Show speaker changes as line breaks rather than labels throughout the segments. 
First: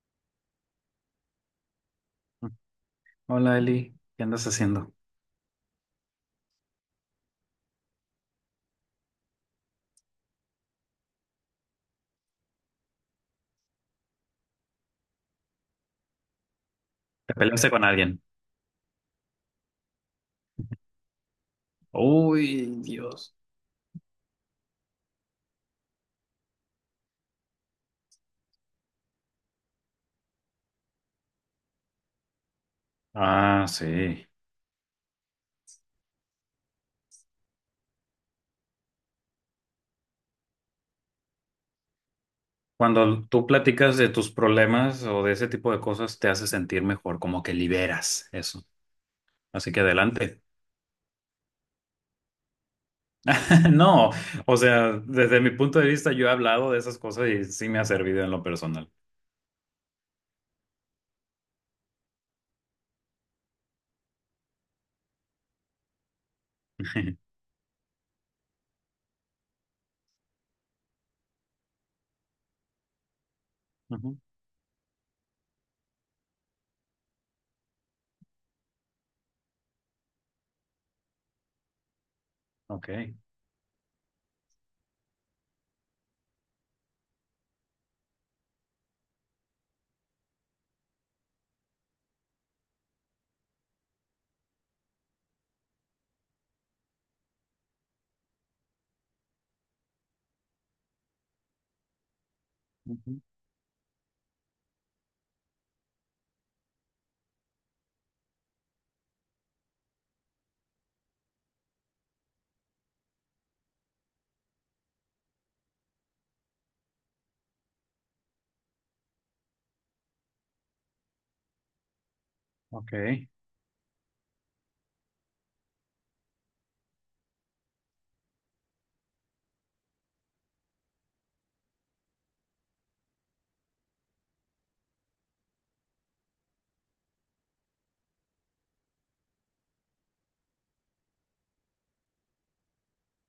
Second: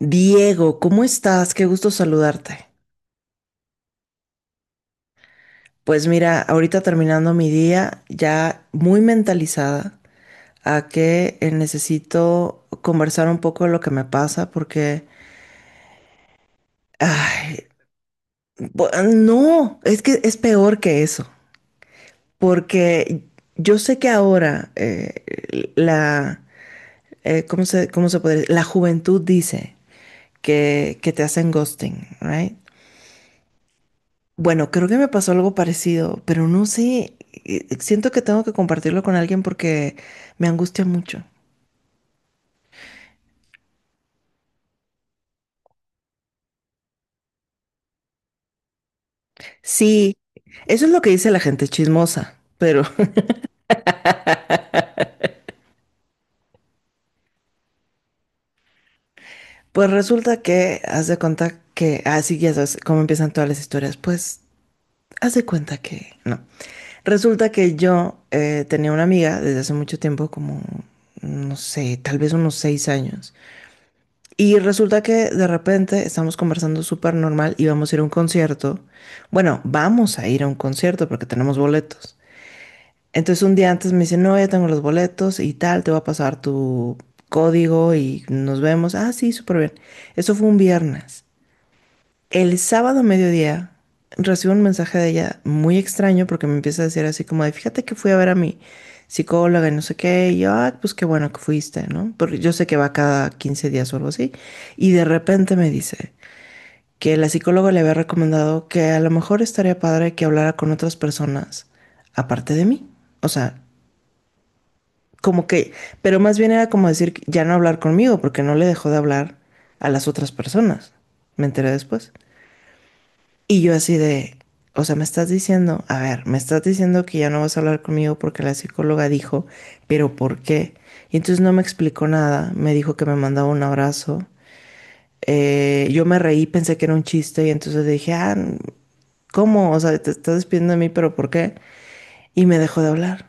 Diego, ¿cómo estás? Qué gusto saludarte.
Hola Eli, ¿qué andas haciendo?
Pues mira, ahorita terminando mi día, ya muy mentalizada a que necesito conversar un poco de lo que me pasa porque,
¿Te
ay,
peleaste con alguien?
no, es que es peor que eso,
Uy,
porque
Dios.
yo sé que ahora la, ¿cómo se puede decir? La juventud dice que te hacen ghosting, ¿right?
Ah, sí.
Bueno, creo que me pasó algo parecido, pero no sé, siento que tengo que compartirlo con alguien porque me angustia mucho.
Cuando tú platicas de tus problemas o de ese tipo de cosas, te hace sentir mejor, como que liberas eso. Así que
Sí,
adelante.
eso es lo que dice la gente chismosa, pero
No, o sea, desde mi punto de vista, yo he hablado de esas cosas y sí me ha servido en lo personal.
pues resulta que haz de cuenta que, así ya sabes cómo empiezan todas las historias, pues haz de cuenta que no. Resulta que yo tenía una amiga desde hace mucho tiempo, como, no sé, tal vez unos 6 años.
Ujú.
Y resulta que de repente estamos conversando súper normal y vamos a ir a un concierto. Bueno, vamos a ir a un concierto porque tenemos boletos.
Ok.
Entonces un día antes me dice, no, ya tengo los boletos y tal, te voy a pasar tu código y nos vemos. Ah, sí, súper bien. Eso fue un viernes. El sábado a mediodía recibo un mensaje de ella muy extraño porque me empieza a decir así como de, fíjate que fui a ver a mi psicóloga y no sé qué, y yo, "Ah, pues qué bueno que fuiste, ¿no? Porque yo sé que va
Ujú,
cada 15 días o algo así, y de repente me dice que la psicóloga le había recomendado que a lo mejor estaría padre que hablara con otras personas aparte de mí, o sea, como que, pero más bien era como decir, ya no hablar conmigo porque no le dejó de hablar a las otras personas, me enteré después.
Ok.
Y yo así de, o sea, me estás diciendo, a ver, me estás diciendo que ya no vas a hablar conmigo porque la psicóloga dijo, pero ¿por qué? Y entonces no me explicó nada, me dijo que me mandaba un abrazo. Yo me reí, pensé que era un chiste y entonces dije, ah, ¿cómo? O sea, te estás despidiendo de mí, pero ¿por qué? Y me dejó de hablar,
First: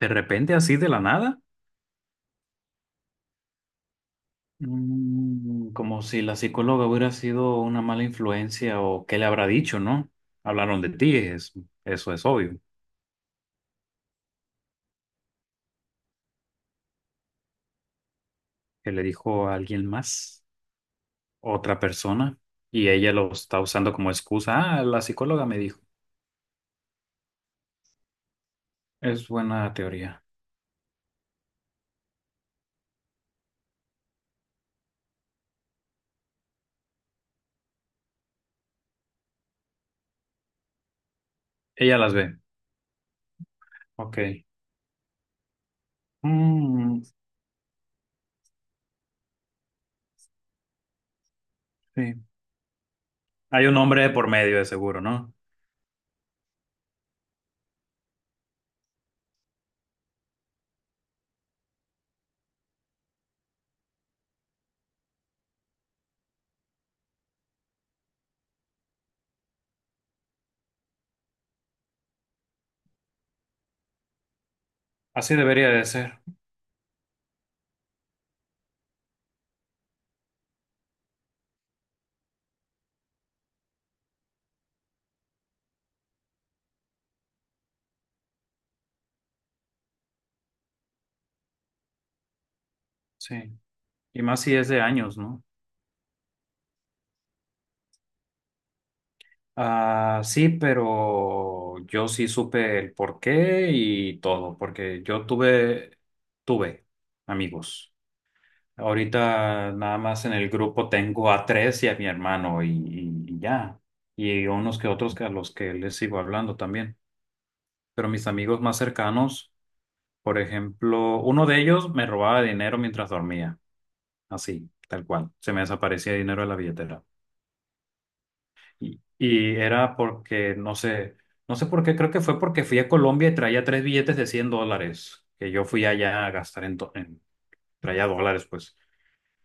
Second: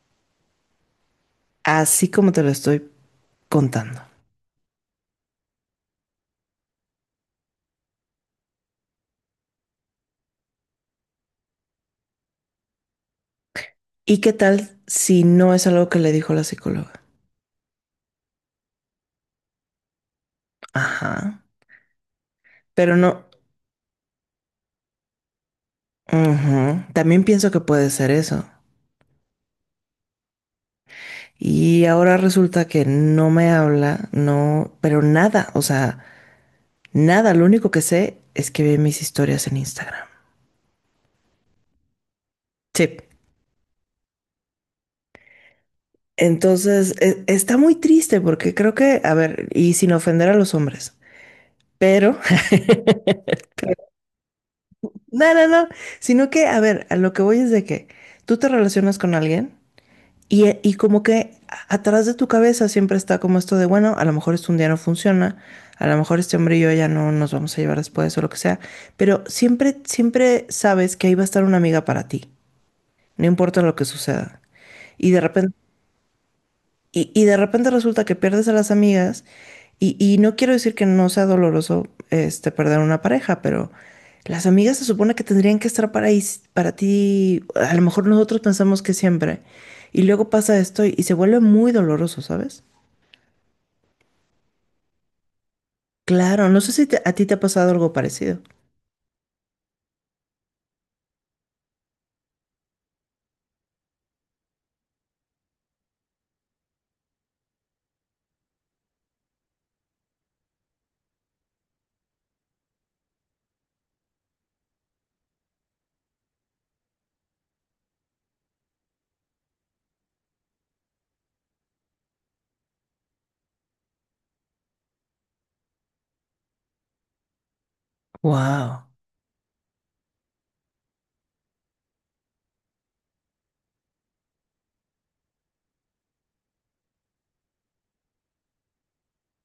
¿De repente así de la nada?
así como te lo estoy contando.
Mm, como si la psicóloga hubiera sido una mala influencia o qué le habrá dicho, ¿no? Hablaron de ti, eso es obvio.
¿Y qué tal si no es algo que le dijo la psicóloga?
Que le dijo a alguien más,
Ajá,
otra persona, y
pero
ella
no.
lo está usando como excusa. Ah, la psicóloga me dijo.
Ujú, también pienso que puede ser eso.
Es buena teoría.
Y ahora resulta que no me habla, no, pero nada, o sea, nada, lo único que sé es que ve mis historias en Instagram.
Ella las ve.
Sí.
Ok.
Entonces,
Mm,
está muy triste porque creo que, a ver, y sin ofender a los hombres, pero,
sí. Hay un hombre por medio de seguro, ¿no?
no, no, no, sino que, a ver, a lo que voy es de que tú te relacionas con alguien. Y como que atrás de tu cabeza siempre está como esto de, bueno, a lo mejor este un día no funciona, a lo mejor este hombre y yo ya no nos vamos a llevar después o lo que sea, pero siempre, siempre sabes que ahí va a estar una amiga para ti, no importa lo que suceda. Y de
Así
repente
debería de ser.
y de repente resulta que pierdes a las amigas y no quiero decir que no sea doloroso este, perder una pareja, pero las amigas se supone que tendrían que estar para, para ti, a lo mejor nosotros pensamos que siempre, y luego pasa esto y se vuelve muy doloroso, ¿sabes?
Sí. Y más si es de años, ¿no?
Claro, no sé si a ti te ha pasado algo parecido.
Ah, sí, pero yo sí supe el porqué y todo, porque yo tuve amigos. Ahorita nada más en el grupo tengo a tres y a mi hermano y ya. Y unos que otros que a los que les sigo hablando también. Pero mis amigos más cercanos, por ejemplo, uno de ellos me robaba dinero mientras dormía, así, tal cual. Se me desaparecía dinero de la billetera.
Wow.
Y era porque, no sé por qué, creo que fue porque fui a Colombia y traía tres billetes de $100, que yo fui allá a gastar traía dólares, pues,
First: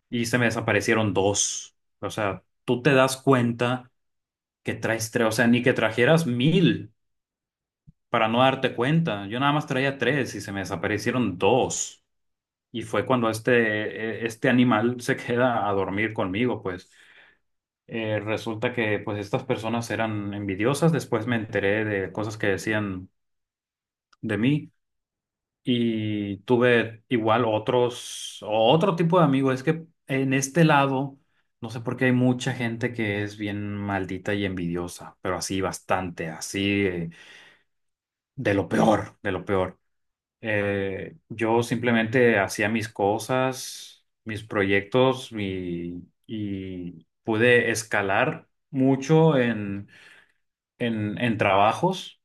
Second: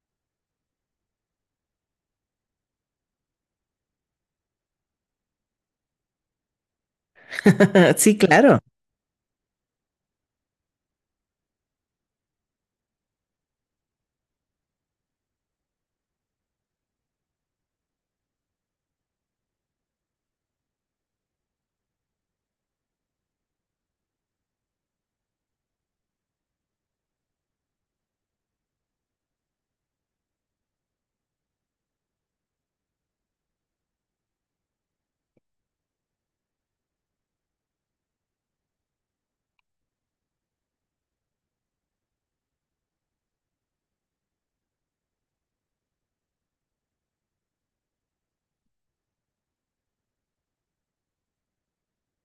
y se me desaparecieron dos. O sea, tú te das cuenta que traes tres, o sea, ni que trajeras mil
Sí,
para no
claro.
darte cuenta. Yo nada más traía tres y se me desaparecieron dos. Y fue cuando este animal se queda a dormir conmigo, pues. Resulta que pues estas personas eran envidiosas, después me enteré de cosas que decían de mí y tuve igual otro tipo de amigos. Es que en este lado, no sé por qué hay mucha gente que es bien maldita y envidiosa, pero así bastante, así, de lo peor, de lo peor. Yo simplemente hacía mis cosas, mis proyectos y pude escalar mucho en en trabajos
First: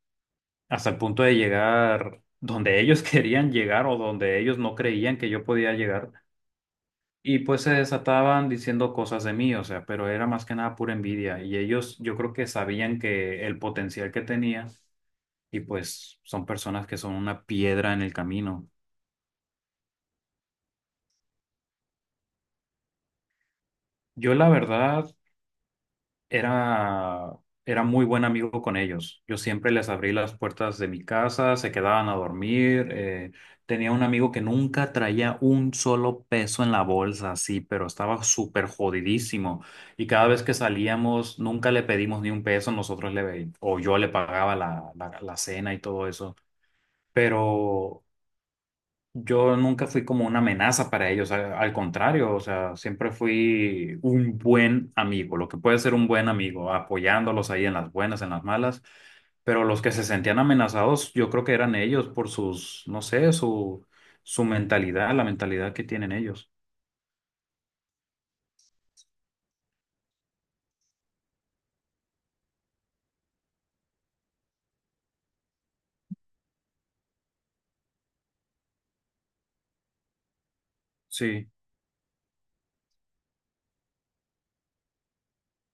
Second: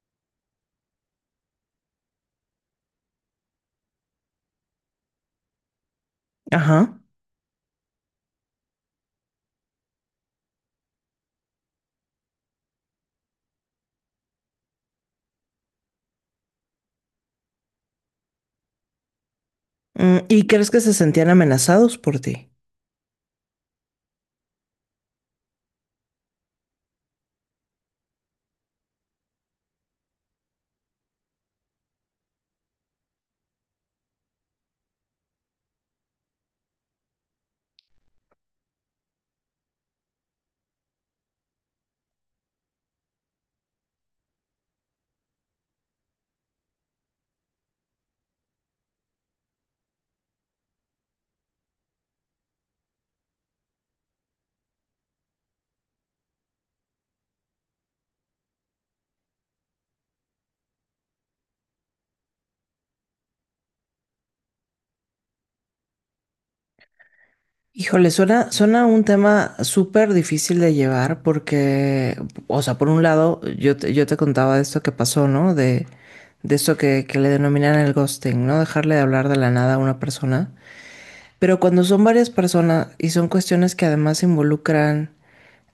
hasta el punto de llegar donde ellos querían llegar o donde ellos no creían que yo podía llegar.
Ajá.
Y pues se desataban diciendo cosas de mí, o sea, pero era más que nada pura envidia. Y ellos yo creo que sabían que el potencial que tenía y pues son personas que son una piedra en el camino.
Mm, ¿y crees que se sentían amenazados por ti?
Yo la verdad era, era muy buen amigo con ellos. Yo siempre les abrí las puertas de mi casa, se quedaban a dormir. Tenía un amigo que nunca traía un solo peso en la bolsa, así, pero estaba súper jodidísimo. Y cada vez que salíamos, nunca le pedimos ni un peso, o yo le pagaba la cena y todo eso. Pero yo nunca fui como una amenaza para ellos, al contrario, o sea, siempre fui un buen amigo, lo que puede ser un buen amigo, apoyándolos ahí en las buenas, en las malas, pero los que se sentían amenazados, yo creo que eran ellos por sus, no sé, su mentalidad, la mentalidad que tienen ellos.
Híjole, suena un tema súper difícil de llevar porque, o sea, por un lado, yo te contaba de esto que pasó, ¿no? De esto que le denominan el ghosting, ¿no? Dejarle de hablar de la nada a una persona.
Sí,
Pero cuando son varias personas y son cuestiones que además involucran,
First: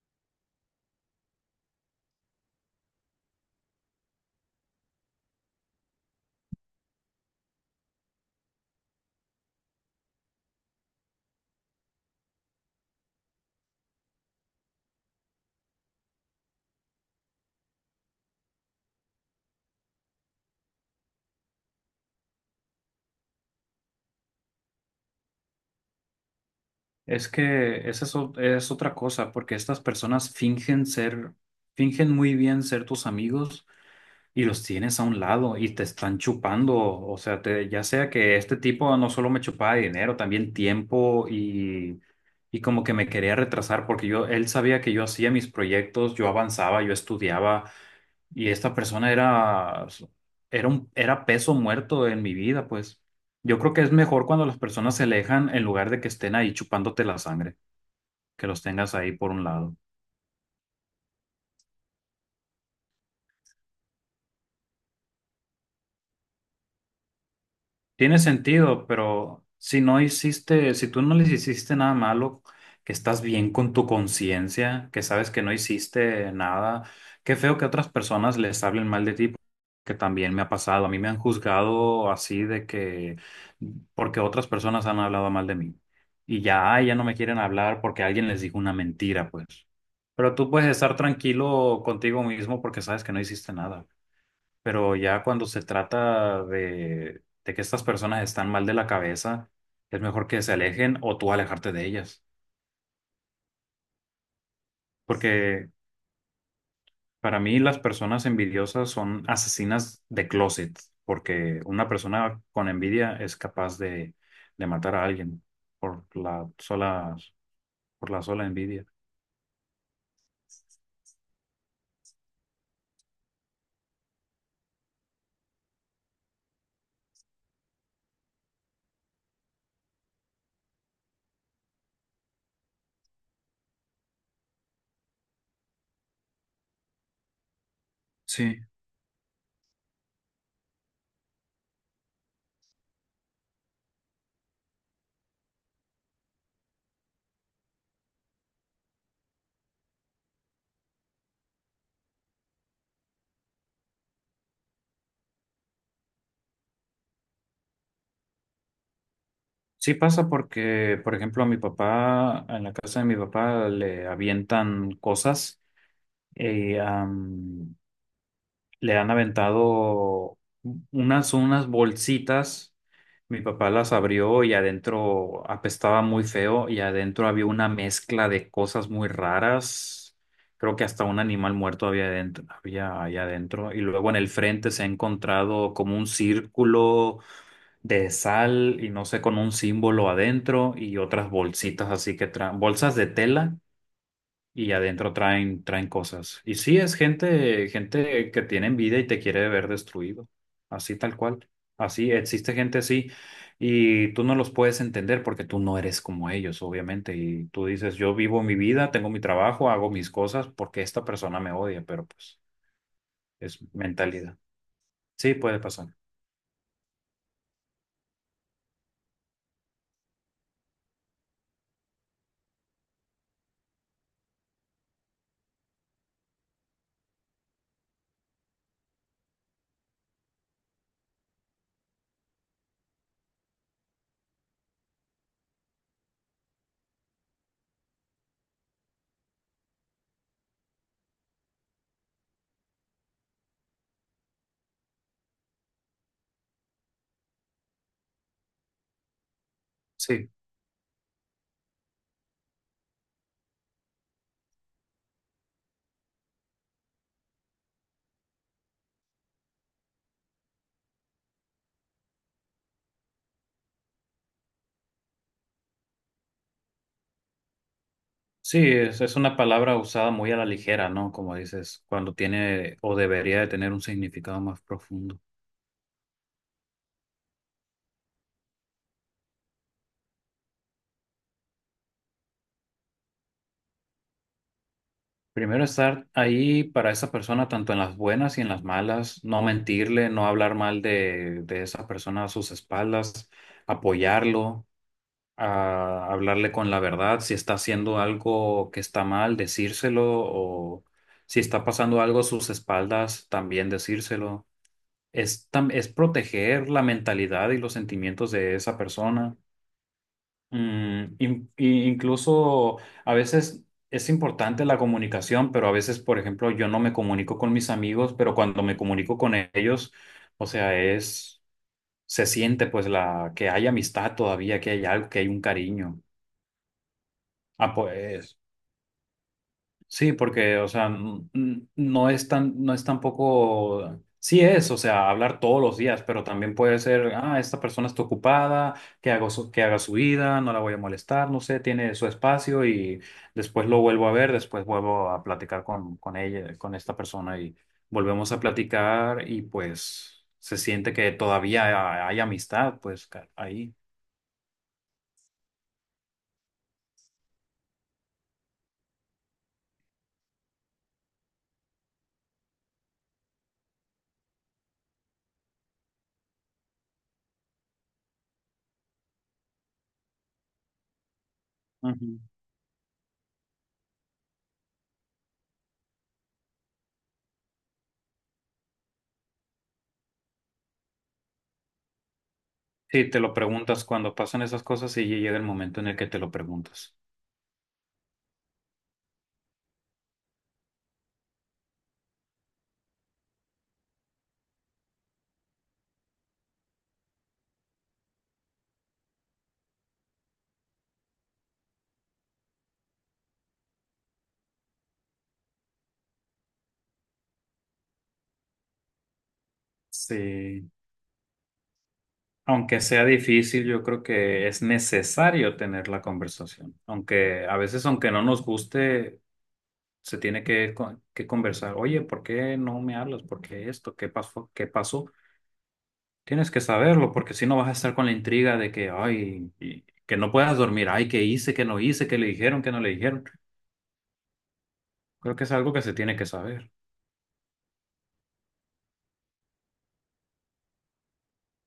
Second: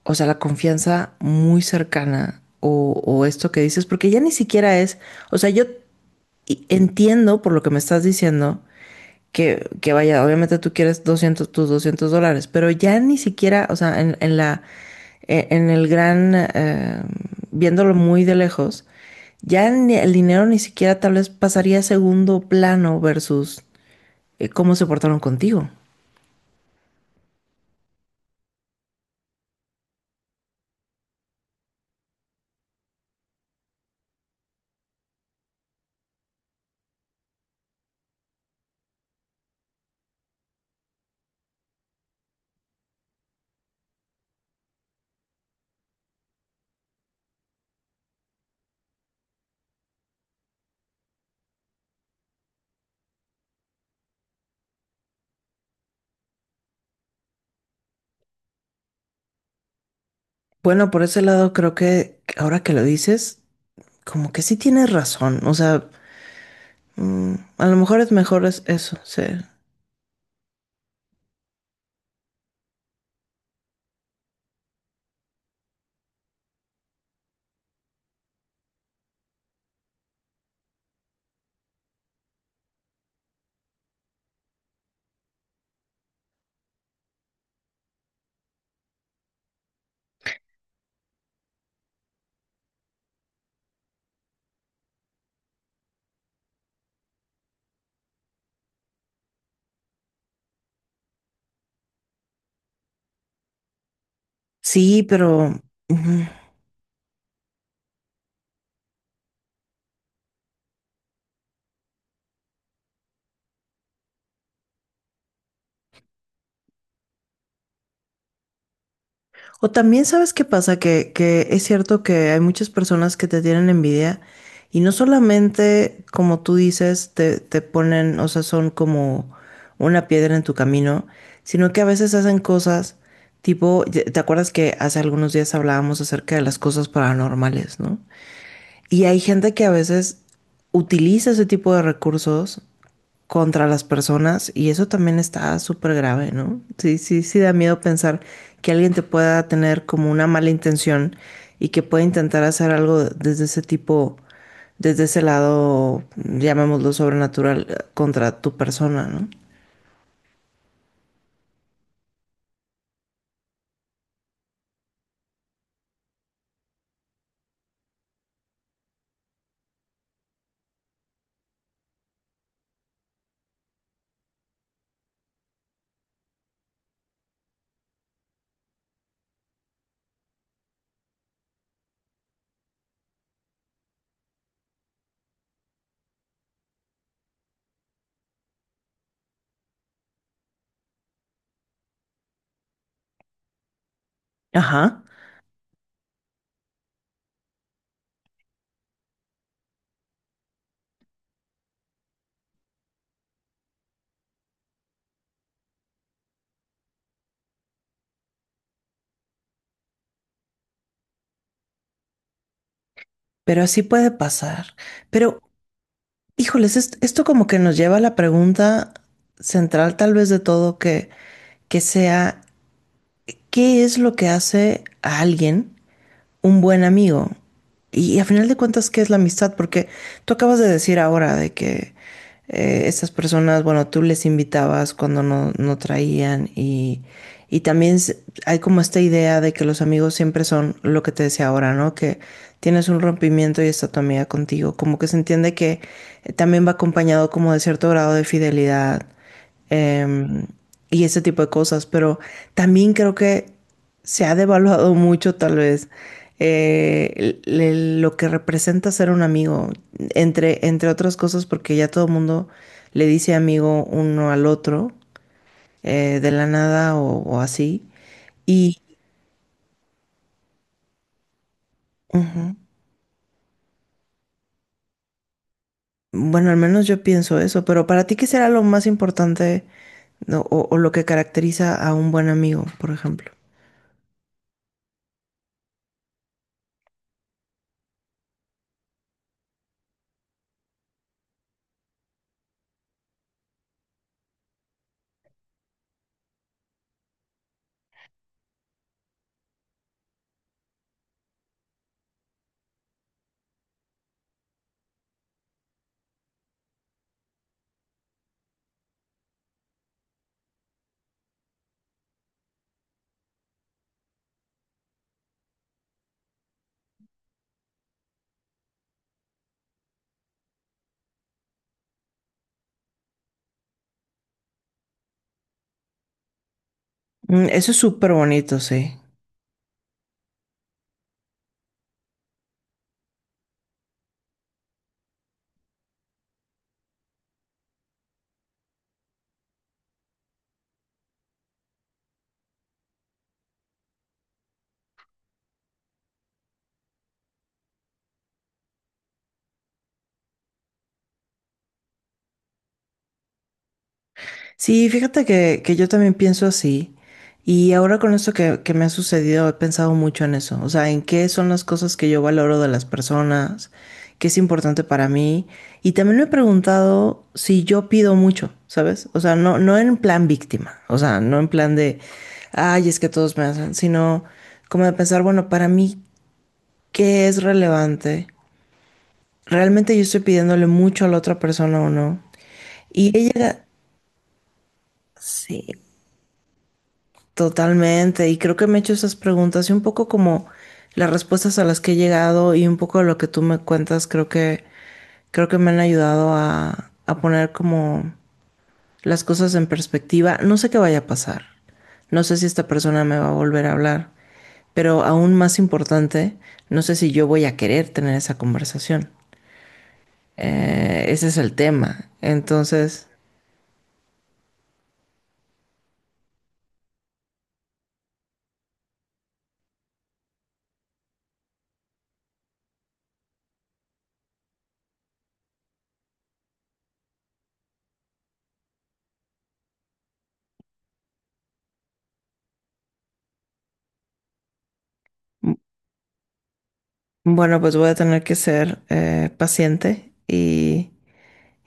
o sea, la confianza muy cercana o esto que dices, porque ya ni siquiera es, o sea, yo entiendo por lo que me estás diciendo que vaya, obviamente tú quieres 200 tus $200, pero ya ni siquiera, o sea, en la, en el gran, viéndolo muy de lejos, el dinero ni siquiera tal vez pasaría a segundo plano versus cómo se portaron contigo.
es que esa es otra cosa, porque estas personas fingen muy bien ser tus amigos y los tienes a un lado y te están chupando, o sea, ya sea que este tipo no solo me chupaba dinero, también tiempo y como que me quería retrasar porque él sabía que yo hacía mis proyectos, yo avanzaba, yo estudiaba y esta persona era peso muerto en mi vida, pues. Yo creo que es mejor cuando las personas se alejan en lugar de que estén ahí chupándote la sangre, que los tengas ahí por un lado.
Bueno, por ese lado creo que ahora que lo dices, como que sí tienes razón, o sea, mm, a lo
Tiene
mejor es
sentido,
eso, sí,
pero si no hiciste, si tú no les hiciste nada malo, que estás bien con tu conciencia, que sabes que no hiciste nada, qué feo que otras personas les hablen mal de ti, que también me ha pasado. A mí me han juzgado así de que, porque otras personas han hablado mal de mí. Y ya, ay, ya no me quieren hablar porque alguien les dijo una mentira, pues. Pero tú puedes estar tranquilo contigo mismo porque sabes que no hiciste nada. Pero ya cuando se trata de que estas personas están mal de la cabeza, es mejor que se alejen o tú alejarte de ellas.
sí, pero...
Porque
Ujú.
para mí las personas envidiosas son asesinas de closet, porque una persona con envidia es capaz de matar a alguien por la sola, por la sola envidia.
O también sabes qué pasa, que es cierto que hay muchas personas que te tienen envidia y no solamente, como tú dices, te ponen, o sea, son como una piedra en tu camino, sino que a veces hacen cosas tipo, ¿te acuerdas que hace algunos días hablábamos acerca de las cosas paranormales, ¿no?
Sí.
Y hay gente que a veces utiliza ese tipo de recursos contra las personas y eso también está súper grave, ¿no? Sí, sí, sí da miedo pensar que alguien te pueda tener como una mala intención y que pueda intentar hacer algo desde ese tipo, desde ese lado, llamémoslo sobrenatural, contra tu persona, ¿no?
Sí pasa porque, por ejemplo, a mi papá, en la casa de mi papá le avientan cosas. Y le han aventado unas bolsitas. Mi papá las abrió y adentro apestaba muy feo y adentro había una mezcla de cosas muy raras. Creo que hasta un animal muerto había adentro, había ahí adentro. Y luego en el frente se ha encontrado como un círculo de sal y no sé, con un símbolo adentro y otras bolsitas así que traen, bolsas de tela y
Ajá,
adentro traen cosas. Y sí, es gente que tiene envidia y te quiere ver destruido, así tal cual. Así existe gente así y tú no los puedes entender porque tú no eres como ellos, obviamente. Y tú dices, yo vivo mi vida, tengo mi trabajo, hago mis cosas porque esta persona me odia, pero pues es
pero así puede
mentalidad.
pasar.
Sí,
Pero,
puede pasar.
híjoles, esto como que nos lleva a la pregunta central tal vez de todo que sea, ¿qué es lo que hace a alguien un buen amigo? Y, a final de cuentas, ¿qué es la amistad? Porque tú acabas de decir ahora de que estas personas, bueno, tú les invitabas cuando no, no traían y también hay como esta idea de que los amigos siempre son lo que te decía ahora, ¿no? Que tienes un rompimiento y está tu amiga contigo. Como que se entiende que también va acompañado como de cierto grado de fidelidad
Sí.
eh, y ese tipo de cosas. Pero también creo que se ha devaluado mucho tal vez lo que representa ser un amigo, entre otras cosas, porque ya todo el mundo le dice amigo uno al otro, de la nada o, o así.
Sí,
Y
es una palabra usada muy a la ligera, ¿no? Como dices, cuando
ujú,
tiene o debería de tener un significado más profundo.
bueno, al menos yo pienso eso, pero para ti, ¿qué será lo más importante no, o lo que caracteriza a un buen amigo, por ejemplo?
Primero estar ahí para esa persona, tanto en las buenas y en las malas, no mentirle, no hablar mal de esa persona a sus espaldas, apoyarlo, a hablarle con la verdad, si está haciendo algo que está mal, decírselo, o si está pasando algo a sus espaldas, también decírselo. Es proteger la mentalidad y los sentimientos de esa persona. Mm, incluso a veces es importante la comunicación, pero a veces, por ejemplo, yo no me comunico con mis amigos, pero cuando me comunico con ellos, o sea, se siente pues la que hay amistad todavía, que hay algo, que hay un cariño.
Mm, eso
Ah,
es súper
pues.
bonito, sí.
Sí, porque, o sea, no es tan, no es tampoco, sí es, o sea, hablar todos los días, pero también puede ser, ah, esta persona está ocupada, que hago que haga su vida, no la voy a molestar, no sé, tiene su espacio y después lo vuelvo a ver, después vuelvo a platicar con, ella, con esta persona y volvemos a platicar y pues se siente que todavía hay amistad, pues ahí.
Sí, fíjate que yo también pienso así. Y ahora con esto que me ha sucedido, he pensado mucho en eso. O sea, en qué son las cosas que yo valoro de las personas, qué es importante para mí. Y también me he preguntado si yo pido mucho, ¿sabes? O sea, no, no en plan víctima. O sea, no en plan de,
Ujú.
ay, es que todos me hacen, sino como de pensar, bueno, para mí, ¿qué es relevante? ¿Realmente yo estoy pidiéndole mucho a la otra persona o no?
Sí,
Y
te lo
ella,
preguntas cuando pasan esas cosas y llega el
sí.
momento en el que te lo preguntas.
Totalmente, y creo que me he hecho esas preguntas y un poco como las respuestas a las que he llegado y un poco de lo que tú me cuentas, creo que me han ayudado a poner como las cosas en perspectiva. No sé qué vaya a pasar, no sé si esta persona me va a volver a hablar, pero aún más importante, no sé si yo voy a querer tener esa conversación.
Sí.
Ese es el tema.
Aunque sea
Entonces,
difícil, yo creo que es necesario tener la conversación. Aunque a veces, aunque no nos guste, se tiene que, que conversar. Oye, ¿por qué no me hablas? ¿Por qué esto? ¿Qué pasó? ¿Qué pasó? Tienes que saberlo, porque si no vas a estar con la intriga de que, ay, que no puedas dormir. Ay, ¿qué hice? ¿Qué no hice? ¿Qué le dijeron? ¿Qué no le dijeron? Creo que es
m-
algo que se tiene que saber.
bueno, pues voy a tener que ser paciente y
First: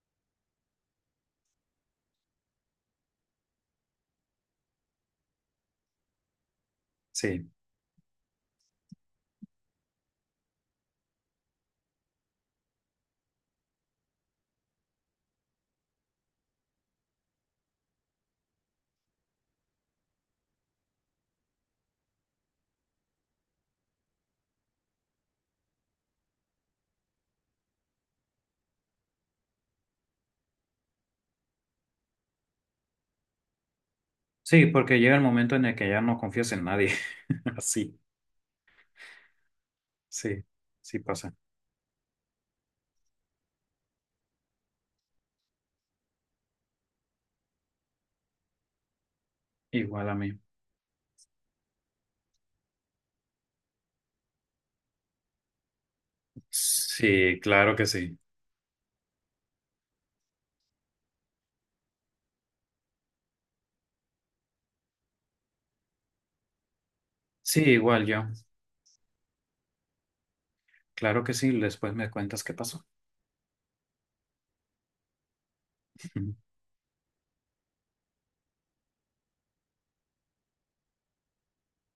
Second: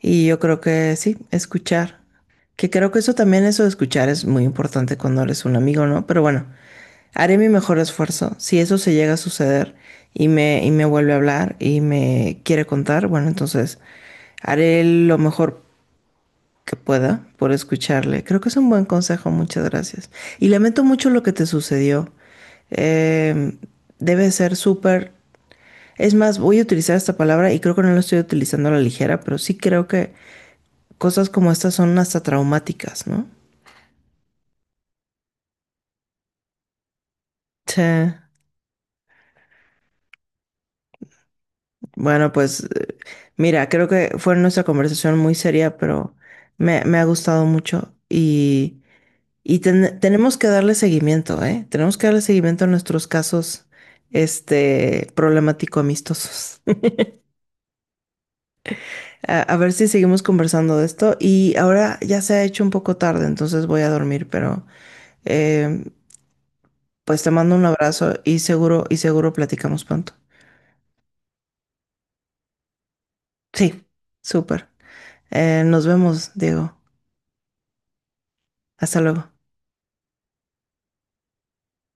Y yo creo que sí, escuchar. Que creo que eso también, eso de escuchar es muy importante cuando eres un amigo, ¿no? Pero bueno, haré mi
Sí.
mejor esfuerzo. Si eso se llega a suceder y me vuelve a hablar y me quiere contar, bueno, entonces haré lo mejor que pueda por escucharle. Creo que es un buen consejo, muchas gracias. Y lamento mucho lo que te sucedió. Eh, debe ser súper... Es más, voy a utilizar esta palabra y creo que no la estoy utilizando a la ligera, pero sí creo que cosas como estas son hasta traumáticas, ¿no?
Sí, porque llega el momento en el que ya no confías en nadie.
Sí.
Así. Sí, sí pasa.
Bueno, pues mira, creo que fue nuestra conversación muy seria, pero me ha gustado mucho y,
Igual a mí.
tenemos que darle seguimiento, ¿eh? Tenemos que darle seguimiento a nuestros casos, este, problemático amistosos.
Sí, claro que sí.
A ver si seguimos conversando de esto y ahora ya se ha hecho un poco tarde, entonces voy a dormir, pero eh, pues te mando
Sí,
un
igual
abrazo
yo.
y seguro platicamos pronto.
Claro que sí. Después me cuentas qué pasó.
Sí, súper. Nos vemos, Diego. Hasta luego.